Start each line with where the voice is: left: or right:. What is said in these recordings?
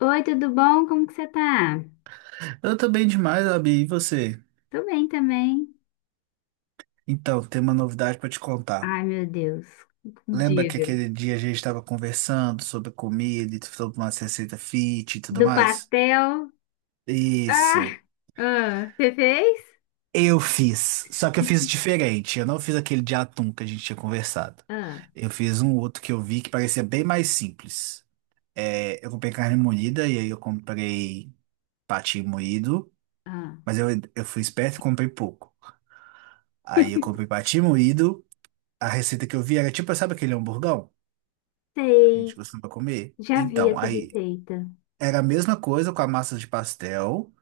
left: Oi, tudo bom? Como que você tá?
right: Eu tô bem demais, Abi. E você?
left: Tô bem também.
right: Então, tem uma novidade pra te contar.
left: Ai, meu Deus.
right: Lembra que
left: Diga.
right: aquele dia a gente estava conversando sobre comida e sobre uma receita fit e tudo
left: Do
right: mais?
left: pastel. Ah,
right: Isso.
left: ah, você fez?
right: Eu fiz. Só que eu fiz diferente. Eu não fiz aquele de atum que a gente tinha conversado.
left: Ah,
right: Eu fiz um outro que eu vi que parecia bem mais simples. É, eu comprei carne moída e aí eu comprei patinho moído.
left: ah.
right: Mas eu fui esperto e comprei pouco. Aí eu comprei patinho moído. A receita que eu vi era tipo, sabe aquele hamburgão? A gente
left: Sei.
right: costuma comer.
left: Já vi
right: Então,
left: essa
right: aí
left: receita.
right: era a mesma coisa com a massa de pastel,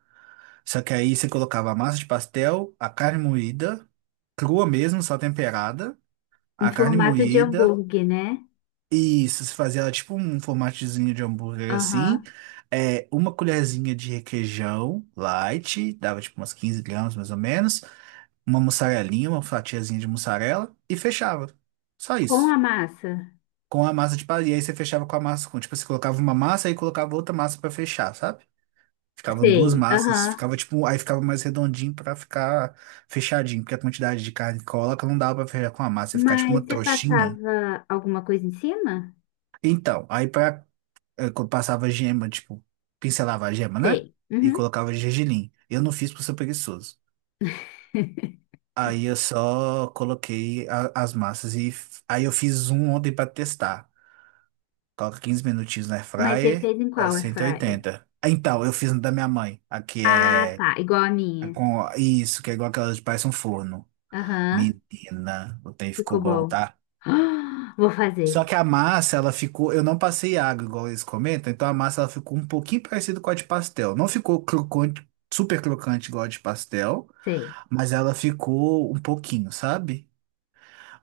right: só que aí você colocava a massa de pastel, a carne moída, crua mesmo, só temperada,
left: Em
right: a carne
left: formato de
right: moída,
left: hambúrguer, né?
right: e isso, você fazia ela tipo um formatezinho de hambúrguer assim,
left: Aham.
right: é, uma colherzinha de requeijão light, dava tipo umas 15 gramas mais ou menos, uma mussarelinha, uma fatiazinha de mussarela, e fechava. Só
left: Com a
right: isso.
left: massa.
right: Com a massa de palha. E aí você fechava com a massa, com, tipo, você colocava uma massa e colocava outra massa pra fechar, sabe? Ficavam duas
left: Sei.
right: massas,
left: Aham.
right: ficava tipo, aí ficava mais redondinho pra ficar fechadinho, porque a quantidade de carne que coloca não dava pra fechar com a massa, ia ficar tipo uma
left: Mas você
right: trouxinha.
left: passava alguma coisa em cima?
right: Então, aí pra, quando passava gema, tipo, pincelava a gema, né?
left: Sei.
right: E
left: Uhum.
right: colocava gergelim. Eu não fiz por ser preguiçoso. Aí eu só coloquei as massas aí eu fiz um ontem pra testar. Coloca 15 minutinhos na air
left: Mas você
right: fryer
left: fez em
right: a
left: qual airfryer?
right: 180. Ah, então, eu fiz um da minha mãe. Aqui
left: Ah,
right: é
left: tá. Igual a
right: é
left: minha.
right: com isso, que é igual aquelas de parece um forno.
left: Aham.
right: Menina, o trem ficou
left: Ficou
right: bom,
left: bom.
right: tá?
left: Ah, vou
right: Só
left: fazer.
right: que a massa, ela ficou. Eu não passei água, igual eles comentam, então a massa ela ficou um pouquinho parecida com a de pastel. Não ficou crocante, super crocante igual a de pastel,
left: Sei,
right: mas ela ficou um pouquinho, sabe?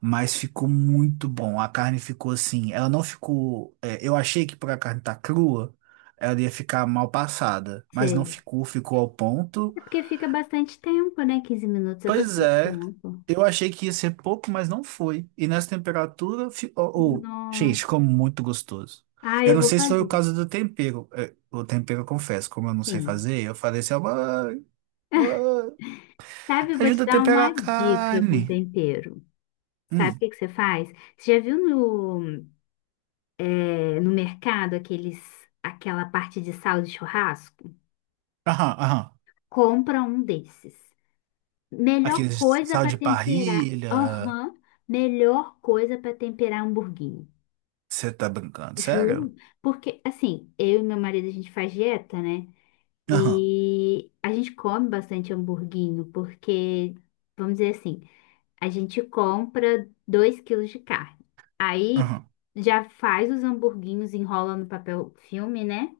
right: Mas ficou muito bom. A carne ficou assim. Ela não ficou. É, eu achei que por a carne estar crua, ela ia ficar mal passada. Mas não
left: sei.
right: ficou, ficou ao ponto.
left: É porque fica bastante tempo, né? 15 minutos é
right: Pois
left: bastante
right: é,
left: tempo.
right: eu achei que ia ser pouco, mas não foi. E nessa temperatura, ô, ô,
left: Nossa.
right: gente, ficou muito gostoso.
left: Ah,
right: Eu
left: eu
right: não
left: vou
right: sei se foi o
left: fazer.
right: caso do tempero. É, o tempero, eu confesso, como eu não sei
left: Sim.
right: fazer, eu falei assim: "Ó, mãe, mãe,
left: Sabe, eu vou te
right: ajuda a
left: dar
right: temperar a
left: uma dica com
right: carne."
left: tempero. Sabe o
right: Hum,
left: que que você faz? Você já viu no, é, no mercado aqueles, aquela parte de sal de churrasco?
right: aham, aham.
left: Compra um desses. Melhor
right: Aquele
left: coisa
right: sal
left: para
right: de
left: temperar.
right: parrilha.
left: Aham. Melhor coisa para temperar hamburguinho.
right: Você tá brincando? Sério?
left: Juro, porque assim, eu e meu marido a gente faz dieta, né?
right: Aham,
left: E a gente come bastante hamburguinho, porque, vamos dizer assim, a gente compra 2 quilos de carne. Aí
right: aham,
left: já faz os hamburguinhos, enrola no papel filme, né?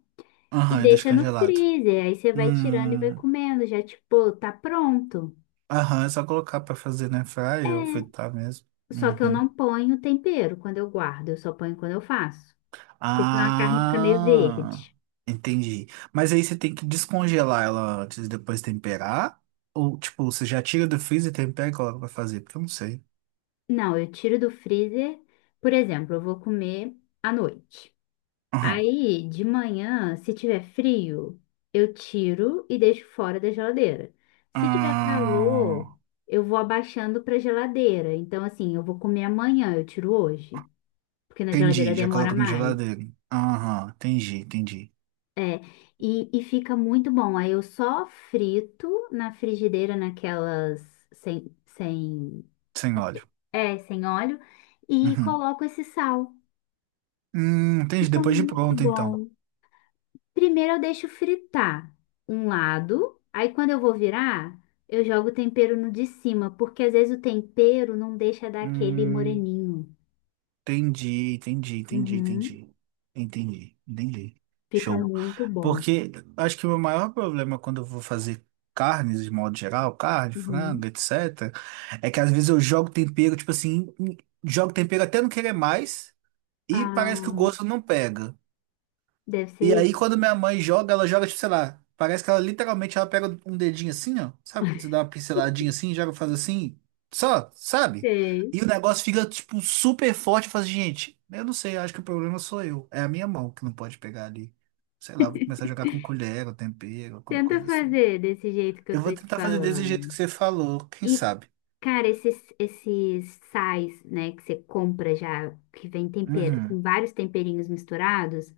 left: E
right: aham, é
left: deixa no
right: descongelado.
left: freezer. Aí você vai tirando e vai
right: Hum,
left: comendo, já tipo, tá pronto.
right: aham, é só colocar pra fazer na
left: É,
right: fry ou fritar mesmo.
left: só que eu não
right: Uhum.
left: ponho tempero quando eu guardo, eu só ponho quando eu faço. Porque senão a carne fica meio
right: Ah,
left: verde.
right: entendi. Mas aí você tem que descongelar ela antes e depois temperar? Ou, tipo, você já tira do freezer, tempera e coloca pra fazer? Porque eu não sei.
left: Não, eu tiro do freezer. Por exemplo, eu vou comer à noite.
right: Aham.
left: Aí, de manhã, se tiver frio, eu tiro e deixo fora da geladeira. Se tiver calor,
right: Ah,
left: eu vou abaixando para geladeira. Então, assim, eu vou comer amanhã, eu tiro hoje, porque na geladeira
right: entendi, já
left: demora
right: coloca na
left: mais.
right: geladeira. Aham, entendi, entendi.
left: É, e fica muito bom. Aí eu só frito na frigideira, naquelas sem,
right: Sem óleo.
left: é, sem óleo, e
right: Uhum.
left: coloco esse sal.
right: Entendi,
left: Fica
right: depois de
left: muito
right: pronto, então.
left: bom. Primeiro eu deixo fritar um lado, aí quando eu vou virar, eu jogo o tempero no de cima, porque às vezes o tempero não deixa dar aquele
right: Hum,
left: moreninho.
right: Entendi, entendi, entendi,
left: Uhum.
right: entendi. Entendi, entendi.
left: Fica
right: Show.
left: muito bom.
right: Porque acho que o meu maior problema quando eu vou fazer carnes de modo geral, carne,
left: Uhum.
right: frango, etc., é que às vezes eu jogo tempero, tipo assim, jogo tempero até não querer mais e
left: Ah,
right: parece que o gosto não pega.
left: deve
right: E
left: ser
right: aí,
left: isso.
right: quando minha mãe joga, ela joga, tipo, sei lá, parece que ela literalmente ela pega um dedinho assim, ó. Sabe quando você dá uma pinceladinha assim, joga, faz assim, só, sabe?
left: Sei.
right: E o negócio fica, tipo, super forte. Faz, gente, eu não sei, acho que o problema sou eu. É a minha mão que não pode pegar ali. Sei lá, vou começar a jogar com colher, ou tempero, alguma
left: Tenta
right: coisa assim.
left: fazer desse jeito que eu
right: Eu
left: tô
right: vou
left: te
right: tentar fazer desse
left: falando.
right: jeito que você falou, quem
left: E,
right: sabe?
left: cara, esses sais, né, que você compra já, que vem tempero,
right: Uhum.
left: com vários temperinhos misturados,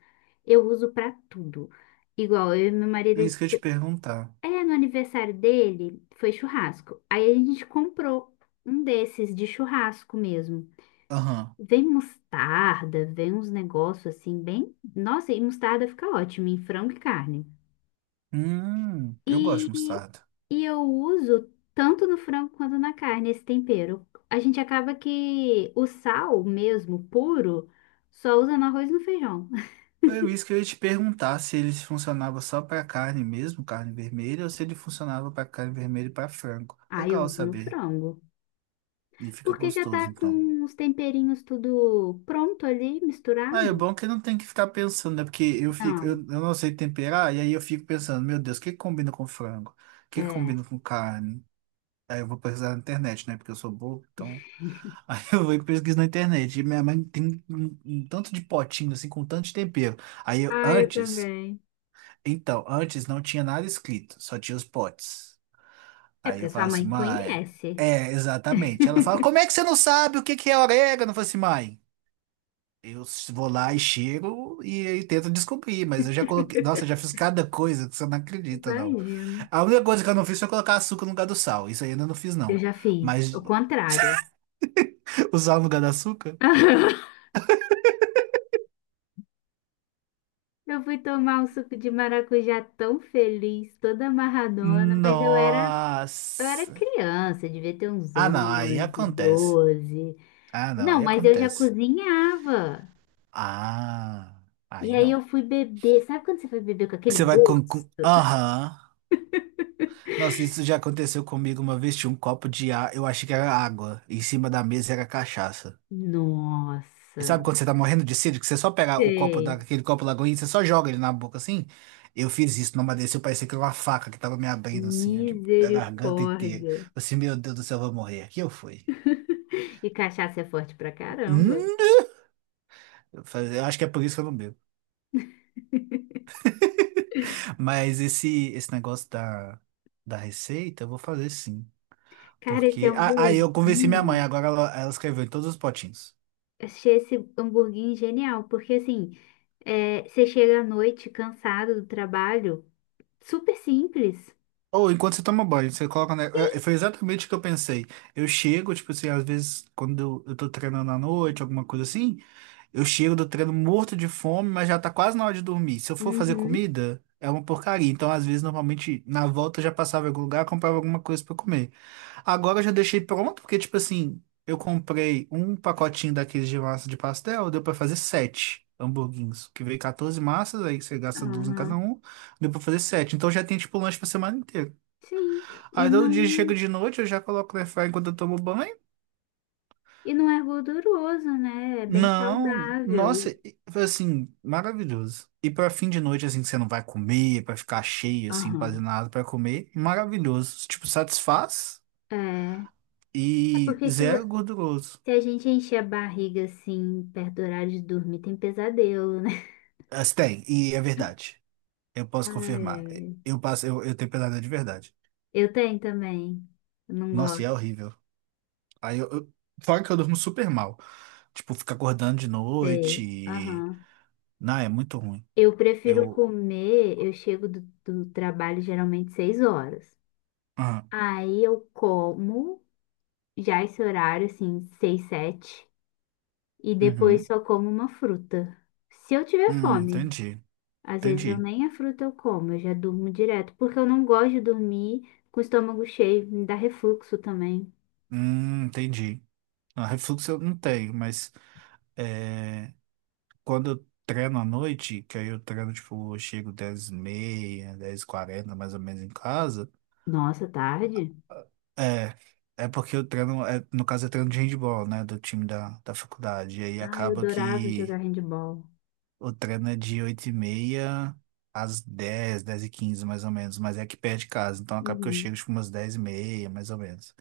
left: eu uso pra tudo. Igual, eu e meu marido,
right: É
left: a
right: isso que eu ia te
left: gente-
right: perguntar.
left: é, no aniversário dele, foi churrasco. Aí a gente comprou um desses de churrasco mesmo.
right: Aham.
left: Vem mostarda, vem uns negócios assim, bem. Nossa, e mostarda fica ótimo em frango e carne.
right: Eu gosto de
left: E,
right: mostarda.
left: eu uso tanto no frango quanto na carne esse tempero. A gente acaba que o sal mesmo, puro, só usa no arroz e no feijão.
right: Foi isso que eu ia te perguntar se ele funcionava só para carne mesmo, carne vermelha, ou se ele funcionava para carne vermelha e para frango.
left: Ah, eu
right: Legal
left: uso no
right: saber.
left: frango.
right: E fica
left: Porque já tá
right: gostoso, então.
left: com os temperinhos tudo pronto ali,
right: Ah, é
left: misturado?
right: bom é que não tem que ficar pensando, né? Porque eu fico, eu
left: Não,
right: não sei temperar, e aí eu fico pensando, meu Deus, o que que combina com frango? O que que
left: é.
right: combina com carne? Aí eu vou pesquisar na internet, né? Porque eu sou bobo, então. Aí eu vou e pesquiso na internet. E minha mãe tem um tanto de potinho, assim, com tanto de tempero. Aí eu,
left: Ah, eu
right: antes.
left: também.
right: Então, antes não tinha nada escrito, só tinha os potes.
left: É
right: Aí eu
left: porque
right: falo
left: sua
right: assim,
left: mãe
right: mãe.
left: conhece.
right: É, exatamente. Ela fala, como é que você não sabe o que que é orégano? Eu falo assim, mãe. Eu vou lá e cheiro e tento descobrir, mas eu já coloquei. Nossa, eu já fiz cada coisa que você não acredita, não.
left: Imagino.
right: A única coisa que eu não fiz foi colocar açúcar no lugar do sal. Isso aí eu ainda não fiz,
left: Eu
right: não.
left: já fiz
right: Mas
left: o contrário.
right: o sal no lugar do açúcar?
left: Eu fui tomar um suco de maracujá tão feliz, toda amarradona, mas eu era,
right: Nossa.
left: criança, devia ter uns
right: Ah, não, aí
left: 11,
right: acontece.
left: 12.
right: Ah, não,
left: Não,
right: aí
left: mas eu já
right: acontece.
left: cozinhava.
right: Ah,
left: E
right: aí
left: aí
right: não.
left: eu fui beber. Sabe quando você foi beber com aquele
right: Você vai.
left: gosto?
right: Aham. Nossa, isso já aconteceu comigo uma vez. Tinha um copo de ar, eu achei que era água. Em cima da mesa era cachaça. E sabe
left: Nossa,
right: quando você tá morrendo de sede, que você só pega o copo da,
left: sei.
right: aquele copo lagoinha e você só joga ele na boca assim? Eu fiz isso, não desceu, parecia que era uma faca que tava me abrindo assim, da garganta inteira. Eu
left: Misericórdia.
right: Assim, meu Deus do céu, eu vou morrer. Aqui eu fui.
left: E cachaça é forte pra caramba.
right: Hum? Eu falei, eu acho que é por isso que eu não bebo. Mas esse negócio da receita, eu vou fazer sim.
left: Cara, esse
right: Porque. Ah, ah, eu convenci minha mãe,
left: hamburguinho,
right: agora ela escreveu em todos os potinhos.
left: achei esse hamburguinho genial, porque assim, é, você chega à noite cansado do trabalho, super simples.
right: Ou enquanto você toma banho, você coloca. Né? Foi exatamente o que eu pensei. Eu chego, tipo assim, às vezes, quando eu tô treinando à noite, alguma coisa assim, eu chego do treino morto de fome, mas já tá quase na hora de dormir. Se eu for fazer
left: Uhum.
right: comida, é uma porcaria. Então, às vezes, normalmente, na volta eu já passava em algum lugar, comprava alguma coisa pra comer. Agora eu já deixei pronto, porque, tipo assim, eu comprei um pacotinho daqueles de massa de pastel, deu pra fazer sete hamburguinhos, que veio 14 massas, aí você gasta duas em cada
left: Aham,
right: um, deu pra fazer sete. Então já tem, tipo, um lanche pra semana inteira.
left: sim, e
right: Aí todo dia chega
left: não,
right: de noite, eu já coloco no airfryer enquanto eu tomo banho.
left: e não é gorduroso, né? É bem
right: Não,
left: saudável.
right: nossa,
left: E-
right: foi assim, maravilhoso. E pra fim de noite, assim, que você não vai comer, pra ficar cheio, assim, fazer
left: aham.
right: nada pra comer, maravilhoso. Tipo, satisfaz
left: É, é
right: e
left: porque se, vo-
right: zero gorduroso.
left: se a gente encher a barriga assim, perto do horário de dormir, tem pesadelo, né?
right: Assim, tem, e é verdade. Eu posso
left: Ai,
right: confirmar.
left: ai.
right: Eu passo, eu tenho pesadelo de verdade.
left: Eu tenho também. Eu não
right: Nossa, e é
left: gosto.
right: horrível. Aí fora que eu durmo super mal. Tipo, ficar acordando de noite.
left: Sei. Aham.
right: Não, é muito ruim.
left: Eu prefiro
right: Eu.
left: comer, eu chego do trabalho geralmente 6 horas.
right: Ah,
left: Aí eu como já esse horário, assim, seis, sete, e
right: uhum.
left: depois só como uma fruta. Se eu tiver fome,
right: Entendi.
left: às vezes eu
right: Entendi.
left: nem a fruta eu como, eu já durmo direto, porque eu não gosto de dormir com o estômago cheio, me dá refluxo também.
right: Entendi. Ah, refluxo eu não tenho, mas é, quando eu treino à noite, que aí eu treino, tipo, eu chego 10:30, 10:40, mais ou menos em casa.
left: Nossa, tarde?
right: É, é, porque eu treino, é, no caso eu treino de handball, né, do time da faculdade, e aí
left: Ah, eu
right: acaba
left: adorava
right: que
left: jogar handball.
right: o treino é de 8:30 às dez, 10:15, mais ou menos, mas é que perto de casa, então acaba que eu
left: Uhum,
right: chego tipo umas 10:30, mais ou menos.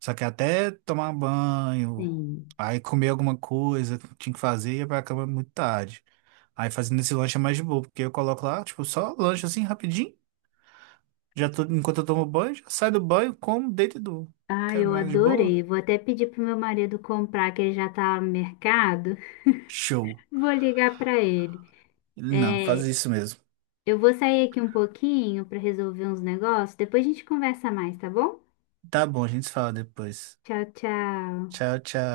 right: Só que até tomar um banho,
left: sim.
right: aí comer alguma coisa que tinha que fazer, ia pra cama muito tarde. Aí fazendo esse lanche é mais de boa, porque eu coloco lá, tipo, só lanche assim rapidinho, já tô, enquanto eu tomo banho, já saio do banho, como, deito e durmo.
left: Ah,
right: Quero
left: eu
right: mais de boa.
left: adorei. Vou até pedir pro meu marido comprar, que ele já tá no mercado.
right: Show.
left: Vou ligar pra ele.
right: Não, faz
left: É,
right: isso mesmo.
left: eu vou sair aqui um pouquinho para resolver uns negócios, depois a gente conversa mais, tá bom?
right: Tá bom, a gente se fala depois.
left: Tchau, tchau.
right: Tchau, tchau.